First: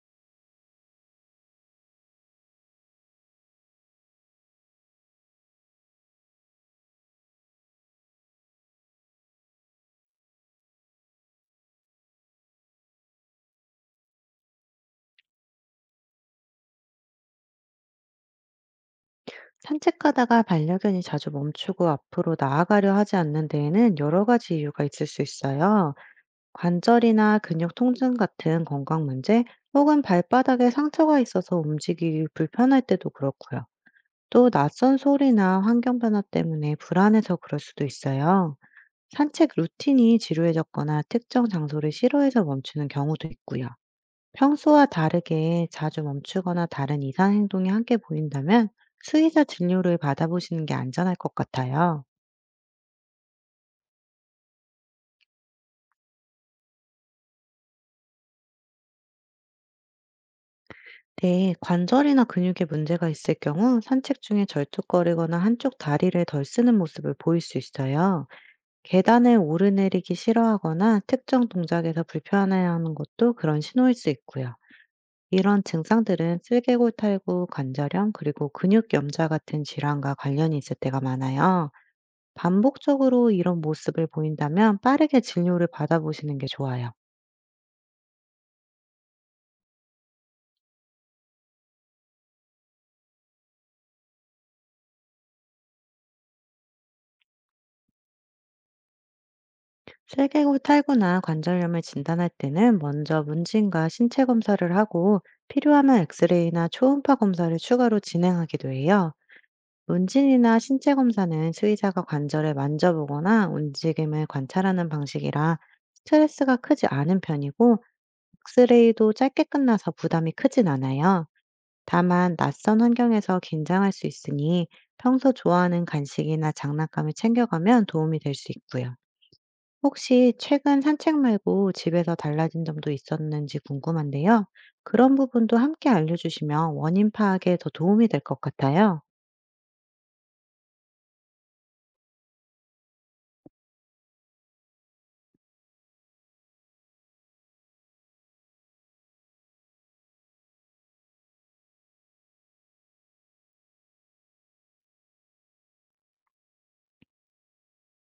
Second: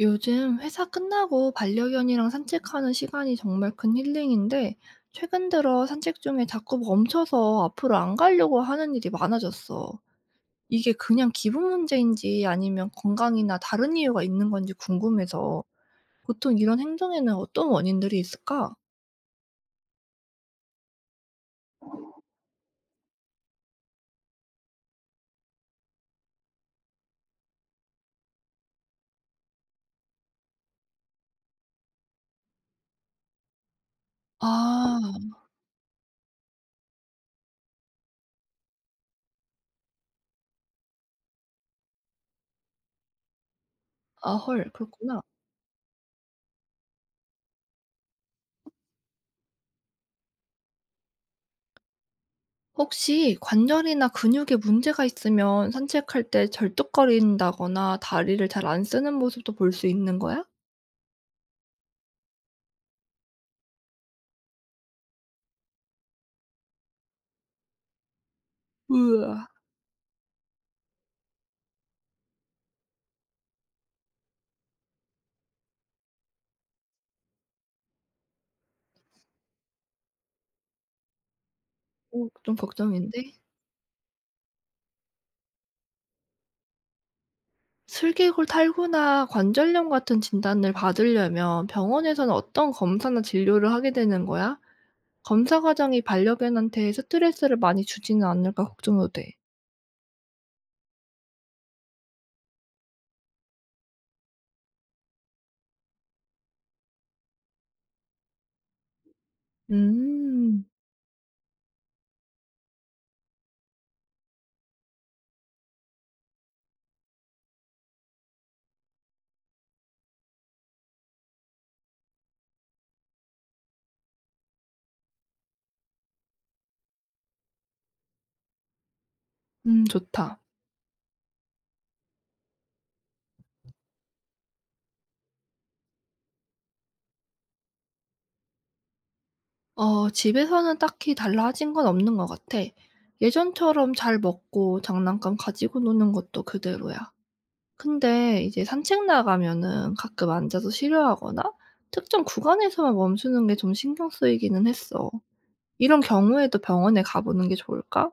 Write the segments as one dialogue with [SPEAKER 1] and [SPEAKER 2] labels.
[SPEAKER 1] 요즘 회사 끝나고 반려견이랑 산책하는 시간이 정말 큰 힐링인데, 최근 들어 산책 중에 자꾸 멈춰서 앞으로 안 가려고 하는 일이 많아졌어. 이게 그냥 기분 문제인지 아니면 건강이나 다른 이유가 있는 건지 궁금해서, 보통 이런 행동에는 어떤 원인들이 있을까?
[SPEAKER 2] 산책하다가 반려견이 자주 멈추고 앞으로 나아가려 하지 않는 데에는 여러 가지 이유가 있을 수 있어요. 관절이나 근육 통증 같은 건강 문제, 혹은 발바닥에 상처가 있어서 움직이기 불편할 때도 그렇고요. 또 낯선
[SPEAKER 1] 아,
[SPEAKER 2] 소리나 환경 변화 때문에 불안해서 그럴 수도 있어요. 산책 루틴이 지루해졌거나 특정 장소를 싫어해서 멈추는 경우도 있고요.
[SPEAKER 1] 아, 헐,
[SPEAKER 2] 평소와
[SPEAKER 1] 그렇구나.
[SPEAKER 2] 다르게 자주 멈추거나 다른 이상 행동이 함께 보인다면 수의사 진료를 받아보시는 게 안전할 것 같아요.
[SPEAKER 1] 혹시 관절이나 근육에 문제가 있으면 산책할 때 절뚝거린다거나 다리를 잘 안 쓰는 모습도 볼 수 있는 거야?
[SPEAKER 2] 네, 관절이나 근육에 문제가 있을 경우 산책 중에 절뚝거리거나 한쪽 다리를 덜 쓰는 모습을 보일 수 있어요.
[SPEAKER 1] 우와.
[SPEAKER 2] 계단을 오르내리기 싫어하거나 특정 동작에서 불편해하는 것도 그런 신호일 수 있고요. 이런 증상들은 슬개골 탈구, 관절염, 그리고 근육 염좌 같은 질환과 관련이 있을 때가 많아요.
[SPEAKER 1] 어, 좀
[SPEAKER 2] 반복적으로
[SPEAKER 1] 걱정인데?
[SPEAKER 2] 이런 모습을 보인다면 빠르게 진료를 받아보시는 게 좋아요.
[SPEAKER 1] 슬개골 탈구나 관절염 같은 진단을 받으려면 병원에서는 어떤 검사나 진료를 하게 되는 거야? 검사 과정이 반려견한테 스트레스를 많이 주지는 않을까 걱정도 돼.
[SPEAKER 2] 슬개골 탈구나 관절염을 진단할 때는 먼저 문진과 신체 검사를 하고, 필요하면 엑스레이나 초음파 검사를 추가로 진행하기도 해요. 문진이나
[SPEAKER 1] 음.
[SPEAKER 2] 신체 검사는 수의자가 관절을 만져보거나 움직임을 관찰하는 방식이라 스트레스가 크지 않은 편이고, 엑스레이도 짧게 끝나서 부담이 크진 않아요. 다만 낯선 환경에서 긴장할 수 있으니 평소 좋아하는 간식이나 장난감을 챙겨가면 도움이 될 수 있고요.
[SPEAKER 1] 음,
[SPEAKER 2] 혹시
[SPEAKER 1] 좋다.
[SPEAKER 2] 최근 산책 말고 집에서 달라진 점도 있었는지 궁금한데요. 그런 부분도 함께 알려주시면 원인 파악에 더 도움이 될 것 같아요.
[SPEAKER 1] 어, 집에서는 딱히 달라진 건 없는 것 같아. 예전처럼 잘 먹고 장난감 가지고 노는 것도 그대로야. 근데 이제 산책 나가면은 가끔 앉아서 쉬려하거나 특정 구간에서만 멈추는 게 좀 신경 쓰이기는 했어. 이런 경우에도 병원에 가보는 게 좋을까?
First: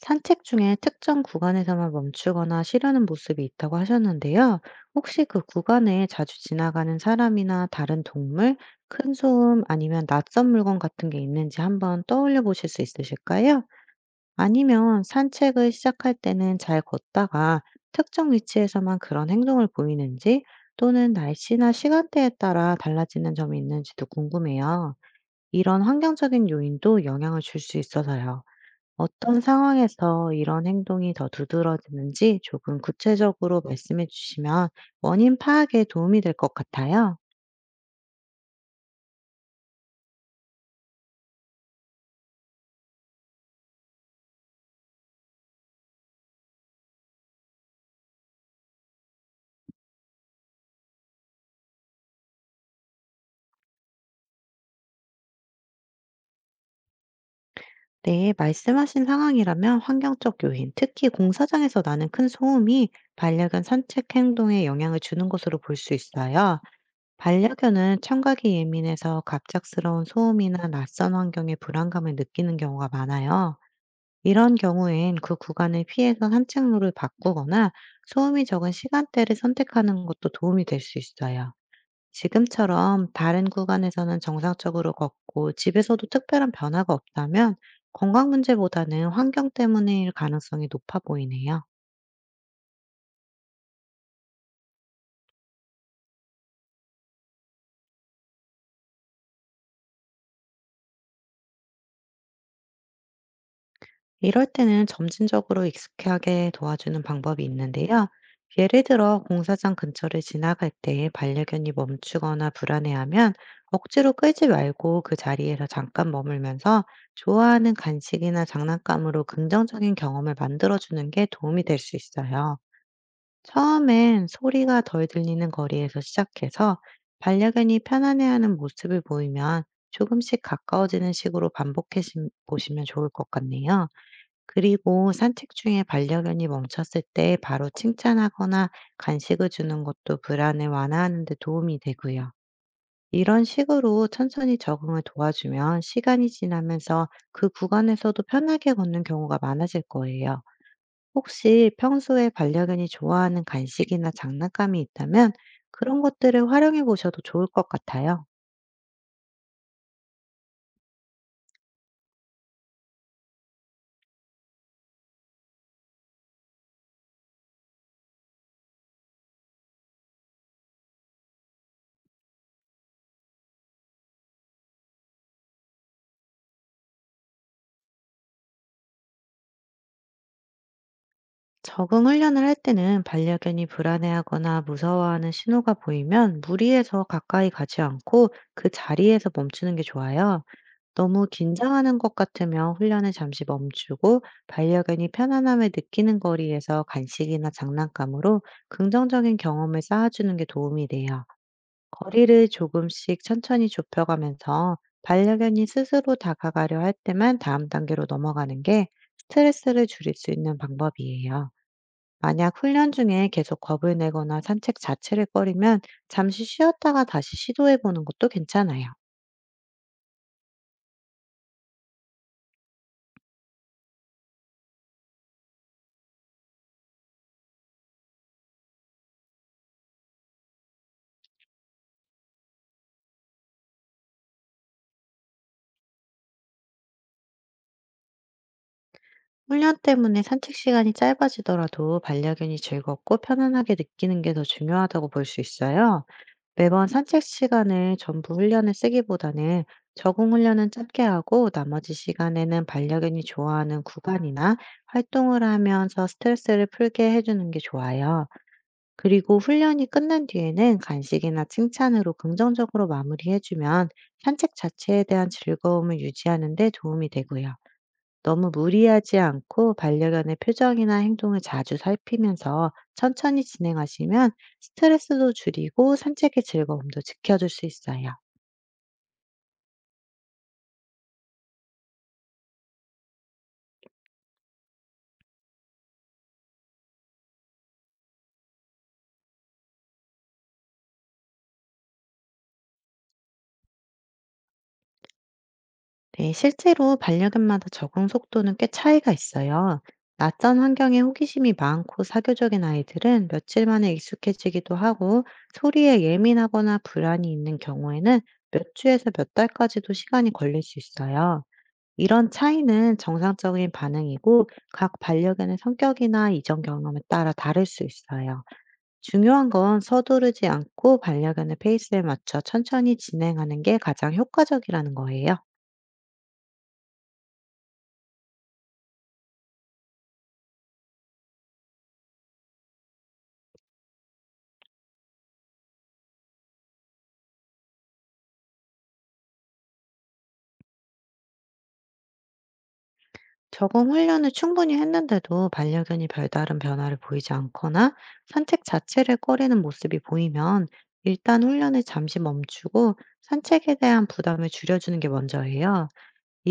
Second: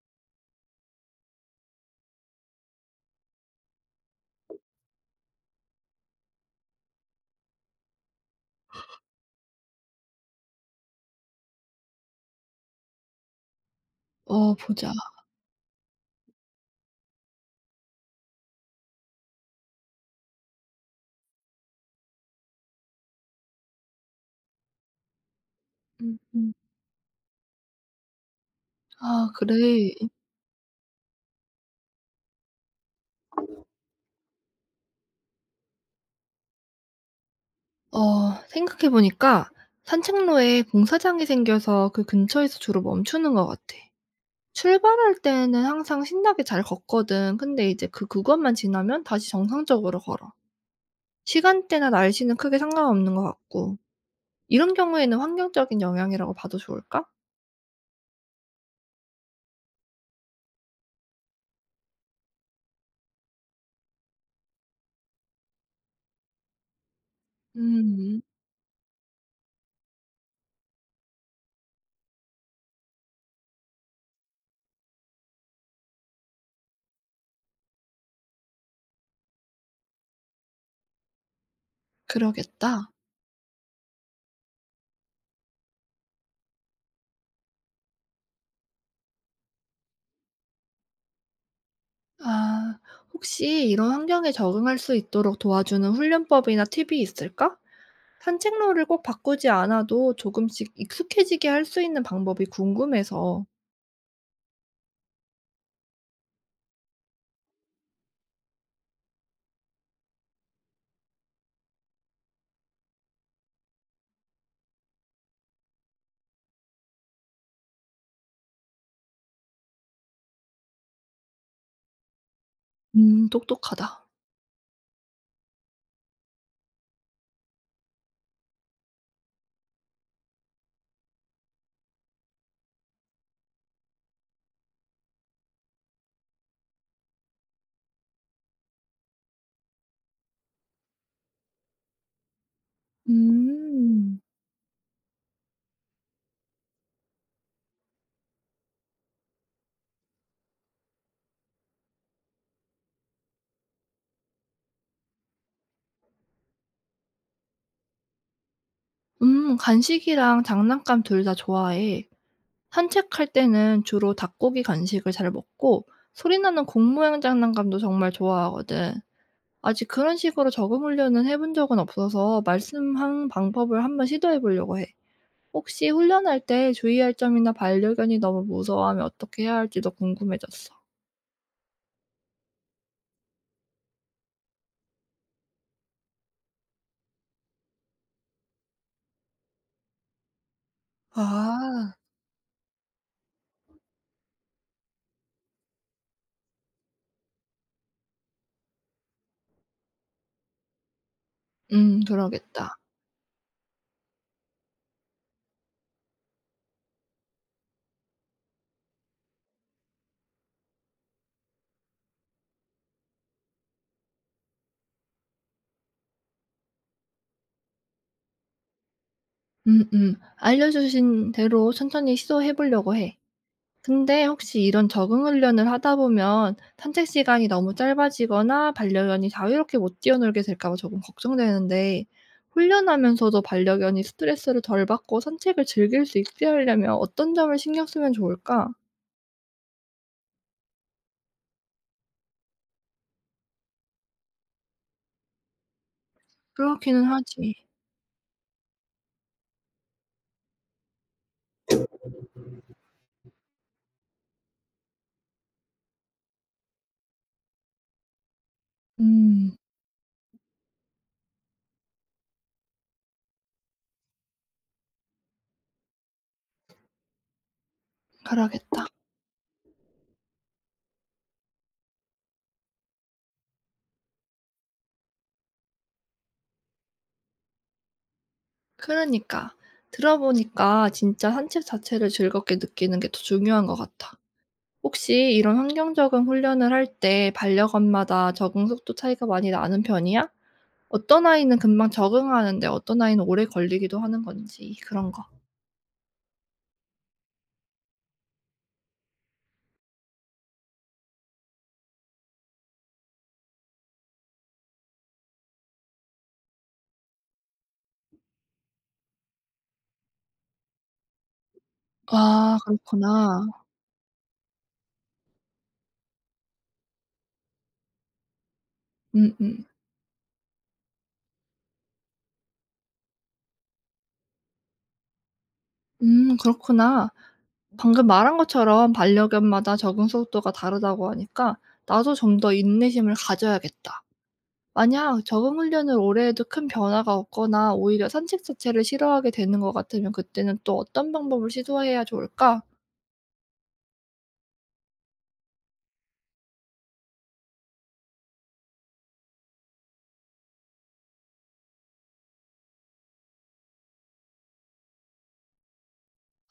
[SPEAKER 2] 산책 중에 특정 구간에서만 멈추거나 쉬려는 모습이 있다고 하셨는데요. 혹시 그 구간에 자주 지나가는 사람이나 다른 동물, 큰 소음, 아니면 낯선 물건 같은 게 있는지 한번 떠올려 보실 수 있으실까요?
[SPEAKER 1] 어, 보자.
[SPEAKER 2] 아니면 산책을 시작할 때는 잘 걷다가 특정 위치에서만 그런 행동을 보이는지, 또는 날씨나 시간대에 따라 달라지는 점이 있는지도 궁금해요. 이런
[SPEAKER 1] 음,
[SPEAKER 2] 환경적인
[SPEAKER 1] 음.
[SPEAKER 2] 요인도 영향을 줄 수 있어서요.
[SPEAKER 1] 아,
[SPEAKER 2] 어떤
[SPEAKER 1] 그래.
[SPEAKER 2] 상황에서 이런 행동이 더 두드러지는지 조금 구체적으로 말씀해 주시면 원인 파악에 도움이 될 것 같아요.
[SPEAKER 1] 어, 생각해보니까 산책로에 공사장이 생겨서 그 근처에서 주로 멈추는 것 같아. 출발할 때는 항상 신나게 잘 걷거든. 근데 이제 그 구간만 지나면 다시 정상적으로 걸어. 시간대나 날씨는 크게 상관없는 것 같고. 이런 경우에는 환경적인 영향이라고 봐도 좋을까?
[SPEAKER 2] 네, 말씀하신 상황이라면 환경적 요인, 특히 공사장에서 나는 큰 소음이 반려견 산책 행동에 영향을 주는 것으로 볼 수 있어요. 반려견은
[SPEAKER 1] 음,
[SPEAKER 2] 청각이 예민해서 갑작스러운 소음이나 낯선 환경에 불안감을 느끼는 경우가 많아요. 이런 경우엔 그 구간을 피해서 산책로를 바꾸거나 소음이 적은 시간대를 선택하는 것도 도움이 될 수 있어요.
[SPEAKER 1] 그러겠다.
[SPEAKER 2] 지금처럼 다른 구간에서는 정상적으로 걷고 집에서도 특별한 변화가 없다면 건강 문제보다는 환경 때문일 가능성이 높아 보이네요.
[SPEAKER 1] 아, 혹시 이런 환경에 적응할 수 있도록 도와주는 훈련법이나 팁이 있을까? 산책로를 꼭 바꾸지 않아도 조금씩 익숙해지게 할 수 있는 방법이 궁금해서.
[SPEAKER 2] 이럴 때는 점진적으로 익숙하게 도와주는 방법이 있는데요. 예를 들어 공사장 근처를 지나갈 때 반려견이 멈추거나 불안해하면 억지로 끌지 말고 그 자리에서 잠깐 머물면서 좋아하는 간식이나 장난감으로 긍정적인 경험을 만들어주는 게 도움이 될 수 있어요.
[SPEAKER 1] 음, 똑똑하다.
[SPEAKER 2] 처음엔 소리가 덜 들리는 거리에서 시작해서 반려견이 편안해하는 모습을 보이면 조금씩 가까워지는 식으로 보시면 좋을 것 같네요. 그리고 산책 중에 반려견이 멈췄을 때 바로 칭찬하거나 간식을 주는 것도 불안을 완화하는 데 도움이 되고요. 이런 식으로
[SPEAKER 1] 음.
[SPEAKER 2] 천천히 적응을 도와주면 시간이 지나면서 그 구간에서도 편하게 걷는 경우가 많아질 거예요. 혹시 평소에 반려견이 좋아하는 간식이나 장난감이 있다면 그런 것들을 활용해 보셔도 좋을 것 같아요.
[SPEAKER 1] 음, 간식이랑 장난감 둘 다 좋아해. 산책할 때는 주로 닭고기 간식을 잘 먹고 소리 나는 공 모양 장난감도 정말 좋아하거든. 아직 그런 식으로 적응 훈련은 해본 적은 없어서 말씀한 방법을 한번 시도해 보려고 해. 혹시 훈련할 때 주의할 점이나 반려견이 너무 무서워하면 어떻게 해야 할지도 궁금해졌어.
[SPEAKER 2] 적응 훈련을 할 때는 반려견이 불안해하거나 무서워하는 신호가 보이면 무리해서 가까이 가지 않고 그 자리에서 멈추는 게 좋아요. 너무
[SPEAKER 1] 아.
[SPEAKER 2] 긴장하는 것 같으면 훈련을 잠시 멈추고, 반려견이 편안함을 느끼는 거리에서 간식이나 장난감으로 긍정적인 경험을 쌓아주는 게 도움이 돼요.
[SPEAKER 1] 음,
[SPEAKER 2] 거리를
[SPEAKER 1] 그러겠다.
[SPEAKER 2] 조금씩 천천히 좁혀가면서 반려견이 스스로 다가가려 할 때만 다음 단계로 넘어가는 게 스트레스를 줄일 수 있는 방법이에요. 만약 훈련 중에 계속 겁을 내거나 산책 자체를 꺼리면 잠시 쉬었다가 다시 시도해 보는 것도 괜찮아요.
[SPEAKER 1] 음음. 알려 주신 대로 천천히 시도해 보려고 해. 근데 혹시 이런 적응 훈련을 하다 보면 산책 시간이 너무 짧아지거나 반려견이 자유롭게 못 뛰어놀게 될까 봐 조금 걱정되는데, 훈련하면서도 반려견이 스트레스를 덜 받고 산책을 즐길 수 있게 하려면 어떤 점을 신경 쓰면 좋을까?
[SPEAKER 2] 훈련 때문에 산책 시간이 짧아지더라도 반려견이 즐겁고 편안하게 느끼는 게 더 중요하다고 볼 수 있어요. 매번
[SPEAKER 1] 그렇기는
[SPEAKER 2] 산책
[SPEAKER 1] 하지.
[SPEAKER 2] 시간을 전부 훈련에 쓰기보다는 적응 훈련은 짧게 하고, 나머지 시간에는 반려견이 좋아하는 구간이나 활동을 하면서 스트레스를 풀게 해주는 게 좋아요. 그리고
[SPEAKER 1] 음,
[SPEAKER 2] 훈련이 끝난 뒤에는 간식이나 칭찬으로 긍정적으로 마무리해주면 산책 자체에 대한 즐거움을 유지하는 데 도움이 되고요. 너무
[SPEAKER 1] 그러겠다.
[SPEAKER 2] 무리하지 않고 반려견의 표정이나 행동을 자주 살피면서 천천히 진행하시면 스트레스도 줄이고 산책의 즐거움도 지켜줄 수 있어요.
[SPEAKER 1] 그러니까 들어보니까 진짜 산책 자체를 즐겁게 느끼는 게 더 중요한 것 같아. 혹시 이런 환경 적응 훈련을 할 때 반려견마다 적응 속도 차이가 많이 나는 편이야? 어떤 아이는 금방 적응하는데 어떤 아이는 오래 걸리기도 하는 건지 그런 거.
[SPEAKER 2] 네, 실제로 반려견마다 적응 속도는 꽤 차이가 있어요. 낯선 환경에 호기심이 많고 사교적인 아이들은 며칠 만에 익숙해지기도 하고, 소리에 예민하거나 불안이 있는 경우에는 몇 주에서 몇 달까지도 시간이 걸릴 수 있어요. 이런
[SPEAKER 1] 아,
[SPEAKER 2] 차이는
[SPEAKER 1] 그렇구나.
[SPEAKER 2] 정상적인 반응이고 각 반려견의 성격이나 이전 경험에 따라 다를 수 있어요.
[SPEAKER 1] 음음.
[SPEAKER 2] 중요한
[SPEAKER 1] 음.
[SPEAKER 2] 건 서두르지 않고 반려견의 페이스에 맞춰 천천히 진행하는 게 가장 효과적이라는 거예요.
[SPEAKER 1] 그렇구나. 방금 말한 것처럼 반려견마다 적응 속도가 다르다고 하니까 나도 좀 더 인내심을 가져야겠다. 만약 적응 훈련을 오래 해도 큰 변화가 없거나 오히려 산책 자체를 싫어하게 되는 것 같으면 그때는 또 어떤 방법을 시도해야 좋을까?
[SPEAKER 2] 적응 훈련을 충분히 했는데도 반려견이 별다른 변화를 보이지 않거나 산책 자체를 꺼리는 모습이 보이면 일단 훈련을 잠시 멈추고 산책에 대한 부담을 줄여주는 게 먼저예요.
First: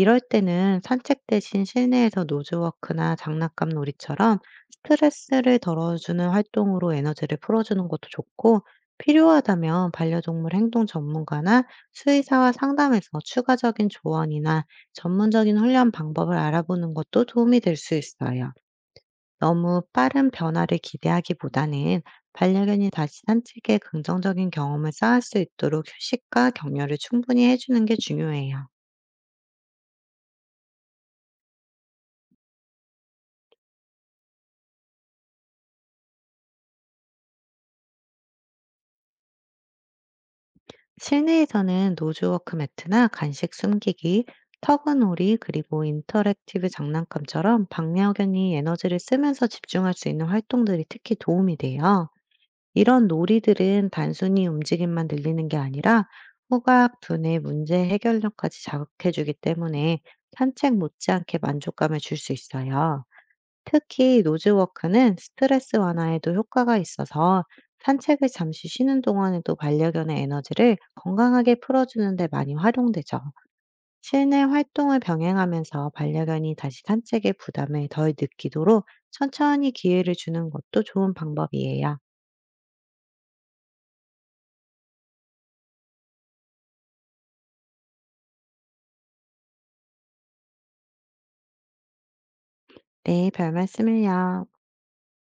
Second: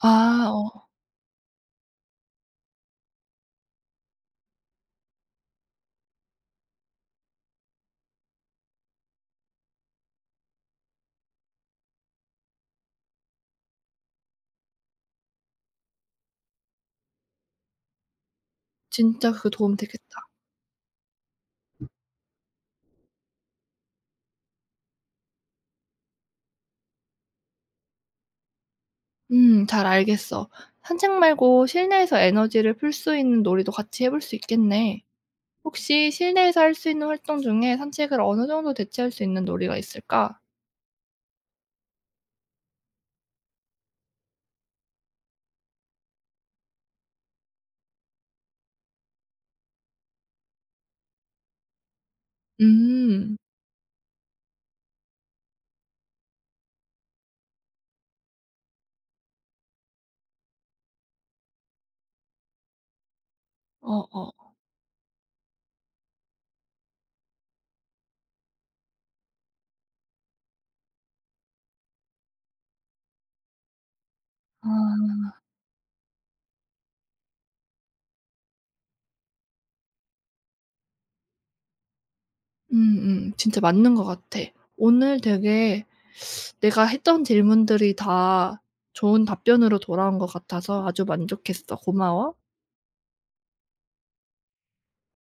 [SPEAKER 1] 아,
[SPEAKER 2] 때는
[SPEAKER 1] 어,
[SPEAKER 2] 산책 대신 실내에서 노즈워크나 장난감 놀이처럼 스트레스를 덜어주는 활동으로 에너지를 풀어주는 것도 좋고, 필요하다면 반려동물 행동 전문가나 수의사와 상담해서 추가적인 조언이나 전문적인 훈련 방법을 알아보는 것도 도움이 될 수 있어요.
[SPEAKER 1] 진짜 그거 도움
[SPEAKER 2] 너무
[SPEAKER 1] 되겠다.
[SPEAKER 2] 빠른 변화를 기대하기보다는 반려견이 다시 산책에 긍정적인 경험을 쌓을 수 있도록 휴식과 격려를 충분히 해주는 게 중요해요.
[SPEAKER 1] 음, 잘 알겠어. 산책 말고 실내에서 에너지를 풀 수 있는 놀이도 같이 해볼 수 있겠네. 혹시 실내에서 할 수 있는 활동 중에 산책을 어느 정도 대체할 수 있는 놀이가 있을까?
[SPEAKER 2] 실내에서는 노즈워크 매트나 간식 숨기기, 턱은오리, 그리고 인터랙티브 장난감처럼 반려견이 에너지를 쓰면서 집중할 수 있는 활동들이 특히 도움이 돼요. 이런
[SPEAKER 1] 음.
[SPEAKER 2] 놀이들은 단순히 움직임만 늘리는 게 아니라 후각, 두뇌, 문제 해결력까지 자극해주기 때문에 산책 못지않게 만족감을 줄 수 있어요. 특히
[SPEAKER 1] 어어.
[SPEAKER 2] 노즈워크는 스트레스 완화에도 효과가 있어서 산책을 잠시 쉬는 동안에도 반려견의 에너지를 건강하게 풀어주는 데 많이 활용되죠. 실내 활동을
[SPEAKER 1] 아.
[SPEAKER 2] 병행하면서 반려견이 다시 산책의 부담을 덜 느끼도록 천천히 기회를 주는 것도 좋은 방법이에요.
[SPEAKER 1] 음음. 진짜 맞는 것 같아. 오늘 되게 내가 했던 질문들이 다 좋은 답변으로 돌아온 것 같아서 아주 만족했어. 고마워.
[SPEAKER 2] 네, 별 말씀을요.